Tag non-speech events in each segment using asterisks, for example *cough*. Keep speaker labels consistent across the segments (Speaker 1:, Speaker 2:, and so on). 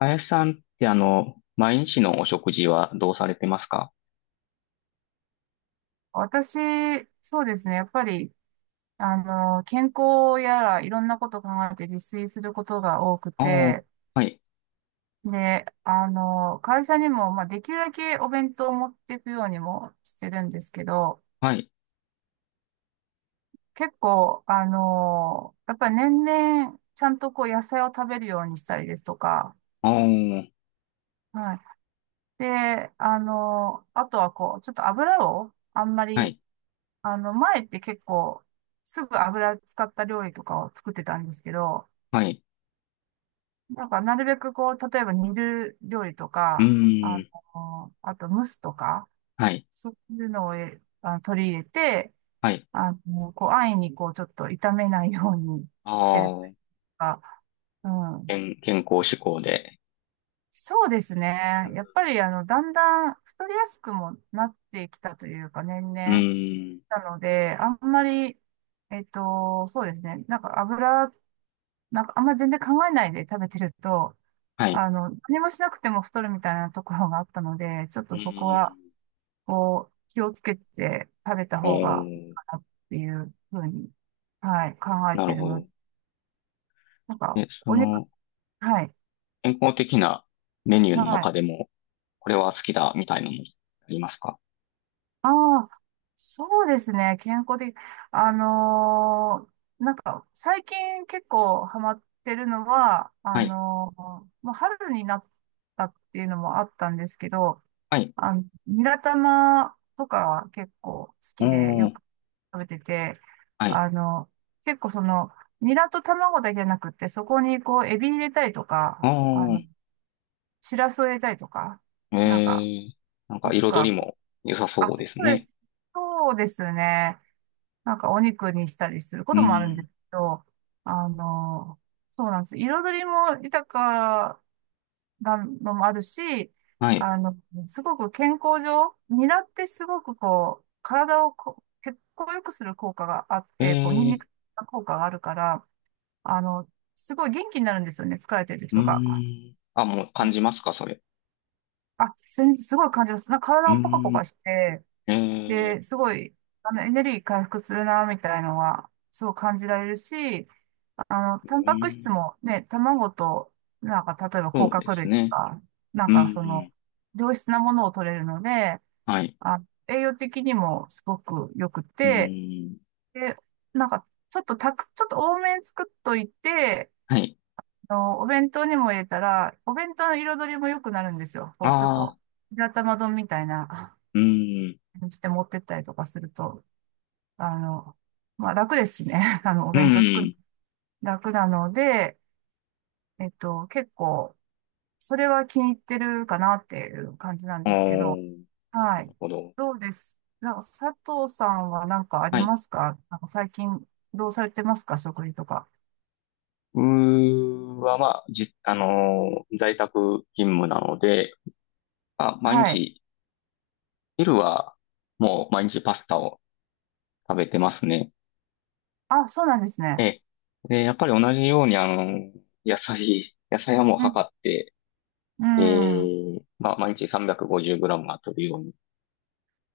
Speaker 1: 林さんって毎日のお食事はどうされてますか？
Speaker 2: 私、そうですね。やっぱり、健康やらいろんなことを考えて自炊することが多く
Speaker 1: ああー。
Speaker 2: て、
Speaker 1: はい。
Speaker 2: で、会社にも、まあ、できるだけお弁当を持っていくようにもしてるんですけど、
Speaker 1: はい。
Speaker 2: 結構、やっぱり年々、ちゃんとこう野菜を食べるようにしたりですとか、
Speaker 1: ああ。
Speaker 2: はい。で、あとはこう、ちょっと油をあんま
Speaker 1: は
Speaker 2: り、
Speaker 1: い。
Speaker 2: 前って結構、すぐ油使った料理とかを作ってたんですけど、
Speaker 1: はい。
Speaker 2: なんか、なるべくこう、例えば煮る料理と
Speaker 1: う
Speaker 2: か、
Speaker 1: ーん。
Speaker 2: あと蒸すとか、
Speaker 1: はい。
Speaker 2: そういうのをえあの取り入れて、
Speaker 1: はい。
Speaker 2: こう、安易にこう、ちょっと炒めないように
Speaker 1: あ
Speaker 2: してるとい
Speaker 1: あ。
Speaker 2: うか、うん。
Speaker 1: 健康志向で。
Speaker 2: そうですね。やっぱり、だんだん太りやすくもなってきたというか、年
Speaker 1: う
Speaker 2: 々。
Speaker 1: ーん。
Speaker 2: なので、あんまり、そうですね。なんか油、なんかあんま全然考えないで食べてると、
Speaker 1: はい。
Speaker 2: 何もしなくても太るみたいなところがあったので、ちょっ
Speaker 1: う
Speaker 2: とそこは、
Speaker 1: ーん。
Speaker 2: こう、気をつけて食べた
Speaker 1: お
Speaker 2: 方がいい
Speaker 1: ー。
Speaker 2: かなっていうふうに、はい、考え
Speaker 1: なる
Speaker 2: てる
Speaker 1: ほ
Speaker 2: ので、
Speaker 1: ど。
Speaker 2: なんか、
Speaker 1: で、
Speaker 2: お肉、はい、
Speaker 1: 健康的なメニューの
Speaker 2: はい。
Speaker 1: 中でも、これは好きだ、みたいなのありますか？
Speaker 2: ああ、そうですね、健康的。あのーなんか、最近結構ハマってるのは、
Speaker 1: はい。
Speaker 2: もう春になったっていうのもあったんですけど、
Speaker 1: はい。
Speaker 2: ニラ玉とかは結構好きで
Speaker 1: お
Speaker 2: よ
Speaker 1: ー。
Speaker 2: く食べてて、
Speaker 1: はい。
Speaker 2: あの、結構その、ニラと卵だけじゃなくって、そこにこう、エビ入れたりと
Speaker 1: お
Speaker 2: か、
Speaker 1: ー。
Speaker 2: シラスを入れたりとか、
Speaker 1: え
Speaker 2: なんか、
Speaker 1: ー、なんか
Speaker 2: もしく
Speaker 1: 彩り
Speaker 2: は、
Speaker 1: も良さ
Speaker 2: あ、
Speaker 1: そ
Speaker 2: そ
Speaker 1: うです
Speaker 2: うで
Speaker 1: ね。
Speaker 2: す。そうですね。なんかお肉にしたりするこ
Speaker 1: う
Speaker 2: ともあるん
Speaker 1: ー
Speaker 2: で
Speaker 1: ん。
Speaker 2: すけど、あの、そうなんです。彩りも豊なのもあるし、
Speaker 1: はい。
Speaker 2: あの、すごく健康上、ニラってすごくこう、体をこう血行を良くする効果があっ
Speaker 1: え
Speaker 2: て、こう、ニンニ
Speaker 1: ー、
Speaker 2: クの効果があるから、あの、すごい元気になるんですよね、疲れてる
Speaker 1: うー
Speaker 2: 人が、
Speaker 1: ん。あ、もう感じますか、それ？
Speaker 2: あ、すごい感じます。なんか
Speaker 1: う
Speaker 2: 体もポカポ
Speaker 1: ー
Speaker 2: カ
Speaker 1: ん。
Speaker 2: して、
Speaker 1: えー、
Speaker 2: で、すごい、エネルギー回復するな、みたいのは、すごい感じられるし、
Speaker 1: う
Speaker 2: タンパク
Speaker 1: ー
Speaker 2: 質
Speaker 1: ん。
Speaker 2: もね、卵と、なんか、例えば
Speaker 1: そ
Speaker 2: 甲
Speaker 1: うで
Speaker 2: 殻
Speaker 1: す
Speaker 2: 類と
Speaker 1: ね。
Speaker 2: か、なん
Speaker 1: うー
Speaker 2: かその、
Speaker 1: ん。
Speaker 2: 良質なものを取れるので、
Speaker 1: はい。
Speaker 2: あ、栄養的にもすごく良く
Speaker 1: う
Speaker 2: て、
Speaker 1: ーん。
Speaker 2: で、なんか、ちょっと多めに作っといて、
Speaker 1: はい。
Speaker 2: お弁当にも入れたら、お弁当の彩りも良くなるんですよ。こう、ちょっ
Speaker 1: あ
Speaker 2: と、
Speaker 1: あ。
Speaker 2: 白玉丼みたいな、
Speaker 1: うーん。
Speaker 2: にして持ってったりとかすると、あの、まあ楽ですしね。*laughs* お
Speaker 1: う
Speaker 2: 弁当作
Speaker 1: ー
Speaker 2: る、
Speaker 1: ん。
Speaker 2: 楽なので、結構、それは気に入ってるかなっていう感じなん
Speaker 1: お
Speaker 2: ですけど、
Speaker 1: ー、
Speaker 2: は
Speaker 1: なる
Speaker 2: い。
Speaker 1: ほど。
Speaker 2: どうです、なんか佐藤さんは何かあり
Speaker 1: はい。
Speaker 2: ますか？なんか最近どうされてますか？食事とか。
Speaker 1: うーは、まあ、在宅勤務なので、まあ、毎
Speaker 2: はい。
Speaker 1: 日、昼は、もう毎日パスタを食べてますね。
Speaker 2: あ、そうなんです
Speaker 1: え
Speaker 2: ね。
Speaker 1: え。で、やっぱり同じように、野菜はもう
Speaker 2: うん。
Speaker 1: 測って、
Speaker 2: うん。
Speaker 1: ええ、まあ、毎日 350g は取るようにし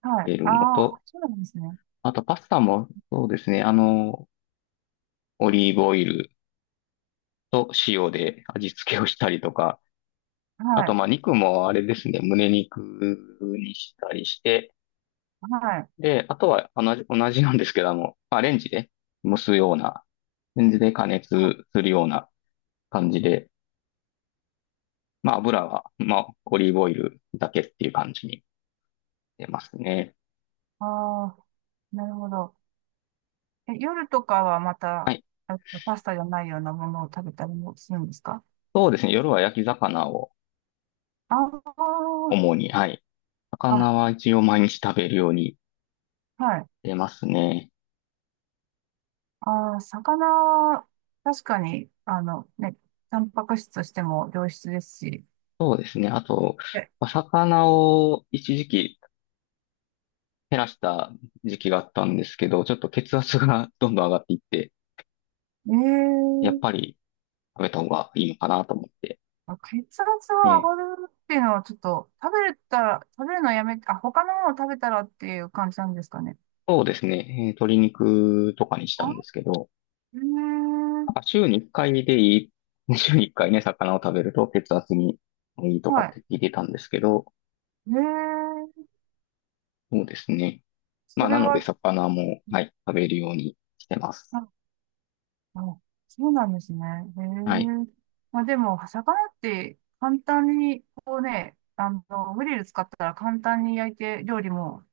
Speaker 2: はい。
Speaker 1: ている
Speaker 2: あ
Speaker 1: の
Speaker 2: あ、
Speaker 1: と、
Speaker 2: そうなんですね。
Speaker 1: あとパスタも、そうですね、オリーブオイルと塩で味付けをしたりとか、あ
Speaker 2: は
Speaker 1: と、
Speaker 2: い。
Speaker 1: まあ、肉もあれですね、胸肉にしたりして、
Speaker 2: はい。
Speaker 1: で、あとは同じなんですけども、まあ、レンジで蒸すような、レンジで加熱するような感じで、まあ、油は、まあ、オリーブオイルだけっていう感じに出ますね。
Speaker 2: ああ、なるほど。え、夜とかはまた、パスタじゃないようなものを食べたりもするんですか？
Speaker 1: そうですね。夜は焼き魚を
Speaker 2: ああー、
Speaker 1: 主に、はい。魚
Speaker 2: あ、
Speaker 1: は一応毎日食べるように
Speaker 2: はい。
Speaker 1: 出ますね。
Speaker 2: ああ、魚は、確かに、あのね、タンパク質としても良質ですし、
Speaker 1: そうですね。あと、
Speaker 2: え、
Speaker 1: まあ魚を一時期減らした時期があったんですけど、ちょっと血圧が *laughs* どんどん上がっていって、
Speaker 2: え
Speaker 1: やっ
Speaker 2: ー
Speaker 1: ぱり食べた方がいいのかなと思って。
Speaker 2: あ、血圧は
Speaker 1: ね、
Speaker 2: 上がるっていうのはちょっと、食べれたら、食べるのやめて、あ、他のものを食べたらっていう感じなんですかね。
Speaker 1: そうですね。鶏肉とかにしたんです
Speaker 2: あ、
Speaker 1: けど、
Speaker 2: え
Speaker 1: な
Speaker 2: ー、
Speaker 1: んか週に1回でいい、*laughs* 週に1回ね、魚を食べると血圧にいいとか
Speaker 2: は
Speaker 1: っ
Speaker 2: い。
Speaker 1: て聞いてたんですけど、
Speaker 2: えー、
Speaker 1: そうですね。ま
Speaker 2: そ
Speaker 1: あ、
Speaker 2: れ
Speaker 1: なので
Speaker 2: はちょ、
Speaker 1: 魚も、はい、食べるようにしてます。
Speaker 2: あ、あ、そうなんですね。え
Speaker 1: はい。
Speaker 2: ー、まあでも、魚って簡単に、こうね、グリル使ったら簡単に焼いて料理も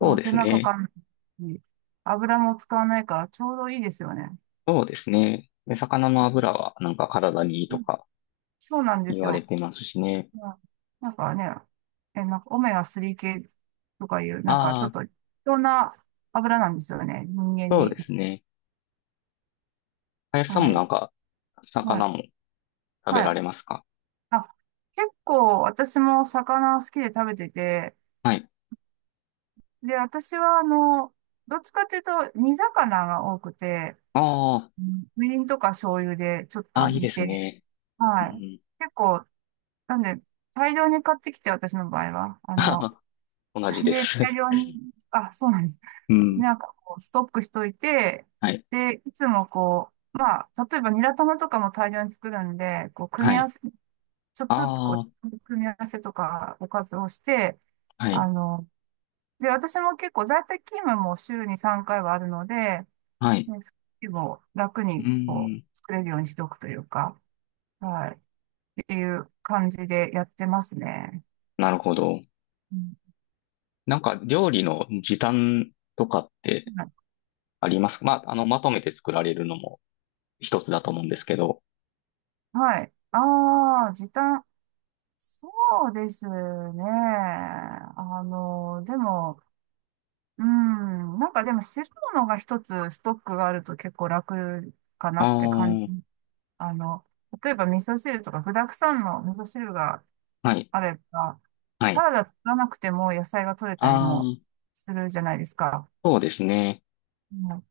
Speaker 1: そう
Speaker 2: う
Speaker 1: で
Speaker 2: 手
Speaker 1: す
Speaker 2: 間か
Speaker 1: ね。
Speaker 2: かんないし、油も使わないからちょうどいいですよね。
Speaker 1: そうですね。で、魚の油はなんか体にいい
Speaker 2: う
Speaker 1: と
Speaker 2: ん。
Speaker 1: か
Speaker 2: そうなんで
Speaker 1: 言
Speaker 2: す
Speaker 1: われ
Speaker 2: よ。
Speaker 1: てますしね。
Speaker 2: まあなんかね、なんかオメガ3系とかいう、なんか
Speaker 1: あ
Speaker 2: ちょっ
Speaker 1: あ、
Speaker 2: と必要な油なんですよね、人間
Speaker 1: そう
Speaker 2: に。
Speaker 1: ですね。林さん
Speaker 2: は
Speaker 1: もなん
Speaker 2: い。
Speaker 1: か、
Speaker 2: はい。
Speaker 1: 魚も食べ
Speaker 2: は
Speaker 1: ら
Speaker 2: い。
Speaker 1: れますか？
Speaker 2: あ、結構私も魚好きで食べてて、
Speaker 1: はい。
Speaker 2: で、私はどっちかっていうと煮魚が多くて、
Speaker 1: ああ、
Speaker 2: うん、みりんとか醤油でちょっ
Speaker 1: ああ、
Speaker 2: と
Speaker 1: いい
Speaker 2: 煮
Speaker 1: です
Speaker 2: て、
Speaker 1: ね。う
Speaker 2: はい。
Speaker 1: ん。
Speaker 2: 結構なんで、大量に買ってきて、私の場合は。
Speaker 1: *laughs* 同じで
Speaker 2: で、大
Speaker 1: す。
Speaker 2: 量に、あ、そうなんです。
Speaker 1: うん。
Speaker 2: なんかこう、ストックしといて、
Speaker 1: はい。
Speaker 2: で、いつもこう、まあ、例えばニラ玉とかも大量に作るんで、こう、組
Speaker 1: は
Speaker 2: み合わ
Speaker 1: い。
Speaker 2: せ、ちょっとずつこ
Speaker 1: ああ。
Speaker 2: う、組み合わせとかおかずをして、
Speaker 1: は
Speaker 2: あ
Speaker 1: い。
Speaker 2: の、で、私も結構在宅勤務も週に3回はあるので、
Speaker 1: はい。
Speaker 2: ね、それも楽
Speaker 1: う
Speaker 2: にこ
Speaker 1: ーん。
Speaker 2: う、作れるようにしておくというか、はい、っていう感じでやってますね。
Speaker 1: なるほど。
Speaker 2: うん、
Speaker 1: なんか料理の時短とかってありますか？まあ、まとめて作られるのも一つだと思うんですけど。
Speaker 2: はい。ああ、時短。そうですね。でも、うん、なんかでも汁物が一つストックがあると結構楽かな
Speaker 1: あ
Speaker 2: って感じ。
Speaker 1: あ、
Speaker 2: あの、例えば味噌汁とか具沢山の味噌汁が
Speaker 1: はい。
Speaker 2: あれば、
Speaker 1: は
Speaker 2: サ
Speaker 1: い。
Speaker 2: ラダ作らなくても野菜が取れたり
Speaker 1: あ
Speaker 2: も
Speaker 1: あ、
Speaker 2: するじゃないですか。
Speaker 1: そうですね。
Speaker 2: うん、だ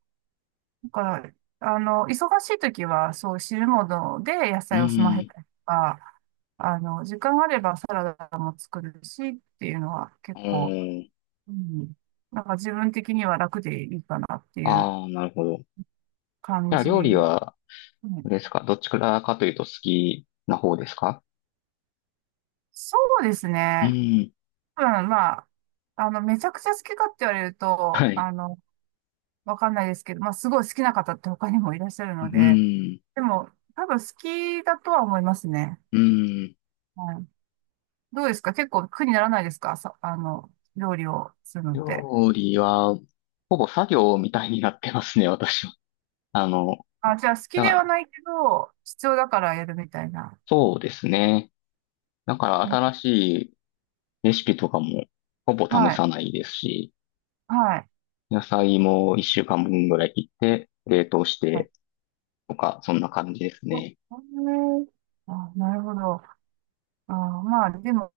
Speaker 2: から、忙しい時はそう汁物で野
Speaker 1: う
Speaker 2: 菜を済ませ
Speaker 1: ーん。
Speaker 2: たりとか、時間あればサラダも作るしっていうのは
Speaker 1: う
Speaker 2: 結構、
Speaker 1: ーん。
Speaker 2: うん、なんか自分的には楽でいいかなっていう
Speaker 1: ああ、なるほど。じ
Speaker 2: 感
Speaker 1: ゃあ
Speaker 2: じ。
Speaker 1: 料理
Speaker 2: う
Speaker 1: は、あれです
Speaker 2: ん、
Speaker 1: か？どっちからかというと好きな方ですか？
Speaker 2: そうです
Speaker 1: う
Speaker 2: ね。
Speaker 1: ーん。
Speaker 2: うん、まあ、めちゃくちゃ好きかって言われる
Speaker 1: は
Speaker 2: と、
Speaker 1: い。
Speaker 2: わかんないですけど、まあ、すごい好きな方って他にもいらっしゃる
Speaker 1: う
Speaker 2: ので、
Speaker 1: ーん。
Speaker 2: でも、多分好きだとは思いますね。
Speaker 1: うーん。
Speaker 2: はい。どうですか？結構苦にならないですか？さ、料理をするのって。
Speaker 1: 料理は、ほぼ作業みたいになってますね、私は。あの、
Speaker 2: あ、じゃあ好き
Speaker 1: だ
Speaker 2: で
Speaker 1: か
Speaker 2: は
Speaker 1: ら
Speaker 2: ないけど、必要だからやるみたいな。
Speaker 1: そうですね。だから新
Speaker 2: あ、
Speaker 1: しいレシピとかもほぼ試
Speaker 2: はい。
Speaker 1: さないですし、
Speaker 2: はい。
Speaker 1: 野菜も一週間分ぐらい切って冷凍し
Speaker 2: はい、
Speaker 1: てとか、そんな感じです
Speaker 2: あ、
Speaker 1: ね。
Speaker 2: これ、あ、なるほど。あ、まあ、でも、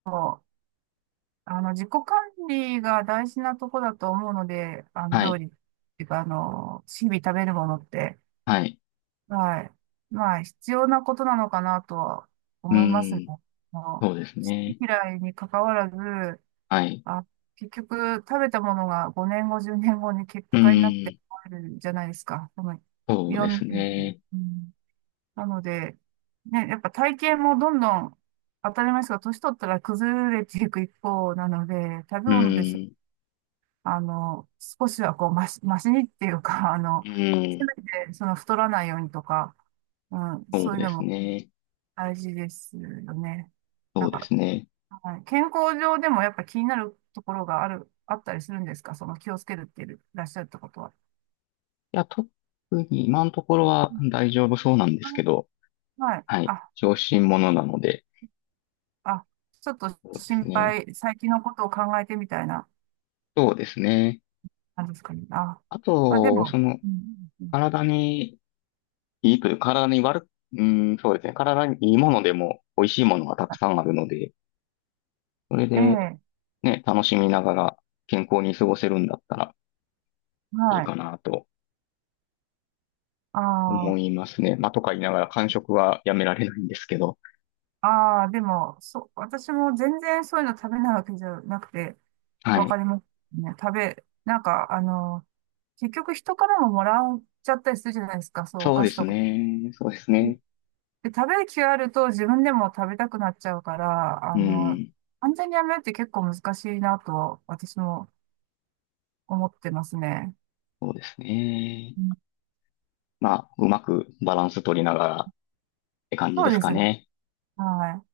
Speaker 2: 自己管理が大事なとこだと思うので、
Speaker 1: は
Speaker 2: 料
Speaker 1: い。
Speaker 2: 理っていうか、日々食べるものって、
Speaker 1: はい。
Speaker 2: はい。まあ、必要なことなのかなとは
Speaker 1: う
Speaker 2: 思いますね。
Speaker 1: ん。
Speaker 2: あの、好
Speaker 1: そうです
Speaker 2: き
Speaker 1: ね。
Speaker 2: 嫌いに関わらず、
Speaker 1: はい。
Speaker 2: あ、結局、食べたものが5年後、10年後に結
Speaker 1: う
Speaker 2: 果になって
Speaker 1: ん。
Speaker 2: あるじゃないですか。その、
Speaker 1: そ
Speaker 2: い
Speaker 1: う
Speaker 2: ろ
Speaker 1: で
Speaker 2: ん
Speaker 1: す
Speaker 2: な意味で。
Speaker 1: ね。
Speaker 2: うん、なので、ね、やっぱ体型もどんどん当たり前ですが、年取ったら崩れていく一方なので、食べ
Speaker 1: う
Speaker 2: 物です。
Speaker 1: ん。
Speaker 2: 少しはこう、ましにっていうか、*laughs*
Speaker 1: う
Speaker 2: せ
Speaker 1: ん。
Speaker 2: めて、その、太らないようにとか、うん、
Speaker 1: そ
Speaker 2: そう
Speaker 1: う
Speaker 2: いう
Speaker 1: で
Speaker 2: の
Speaker 1: す
Speaker 2: も
Speaker 1: ね。
Speaker 2: 大事ですよね。
Speaker 1: そ
Speaker 2: な
Speaker 1: う
Speaker 2: ん
Speaker 1: で
Speaker 2: か、
Speaker 1: すね。
Speaker 2: はい、健康上でもやっぱ気になるところがあったりするんですか、その気をつけるっていらっしゃるってことは？
Speaker 1: いや、特に今のところ
Speaker 2: う
Speaker 1: は
Speaker 2: ん、
Speaker 1: 大丈夫そうなんで
Speaker 2: あ、
Speaker 1: すけど、
Speaker 2: はい。
Speaker 1: はい。
Speaker 2: あ、
Speaker 1: 小心者なので、
Speaker 2: あ、ちょっと
Speaker 1: そうで
Speaker 2: 心
Speaker 1: すね。
Speaker 2: 配、最近のことを考えてみたいな
Speaker 1: そうですね。
Speaker 2: 感じですかね。あ、
Speaker 1: あ
Speaker 2: まあで
Speaker 1: と、
Speaker 2: も、うん、うん、
Speaker 1: 体にいいという、体に悪く、うん、そうですね。体にいいものでも美味しいものがたくさんあるので、それ
Speaker 2: え
Speaker 1: で
Speaker 2: え、
Speaker 1: ね、楽しみながら健康に過ごせるんだったらいい
Speaker 2: はい。
Speaker 1: かなと思い
Speaker 2: あ
Speaker 1: ますね。まあ、とか言いながら間食はやめられないんですけど。
Speaker 2: あ、ああ、でも、そう、私も全然そういうの食べないわけじゃなくて、
Speaker 1: は
Speaker 2: わか
Speaker 1: い。
Speaker 2: りますね。なんか、結局人からももらっちゃったりするじゃないですか、そう、お
Speaker 1: そう
Speaker 2: 菓
Speaker 1: で
Speaker 2: 子
Speaker 1: す
Speaker 2: とか。
Speaker 1: ね。そうですね。
Speaker 2: で、食べる気があると自分でも食べたくなっちゃうから、
Speaker 1: うん。
Speaker 2: 完全にやめるって結構難しいなと私も思ってますね。
Speaker 1: そうですね。
Speaker 2: うん、
Speaker 1: まあ、うまくバランス取りながらって感じ
Speaker 2: そう
Speaker 1: です
Speaker 2: で
Speaker 1: か
Speaker 2: すね。
Speaker 1: ね。
Speaker 2: はい。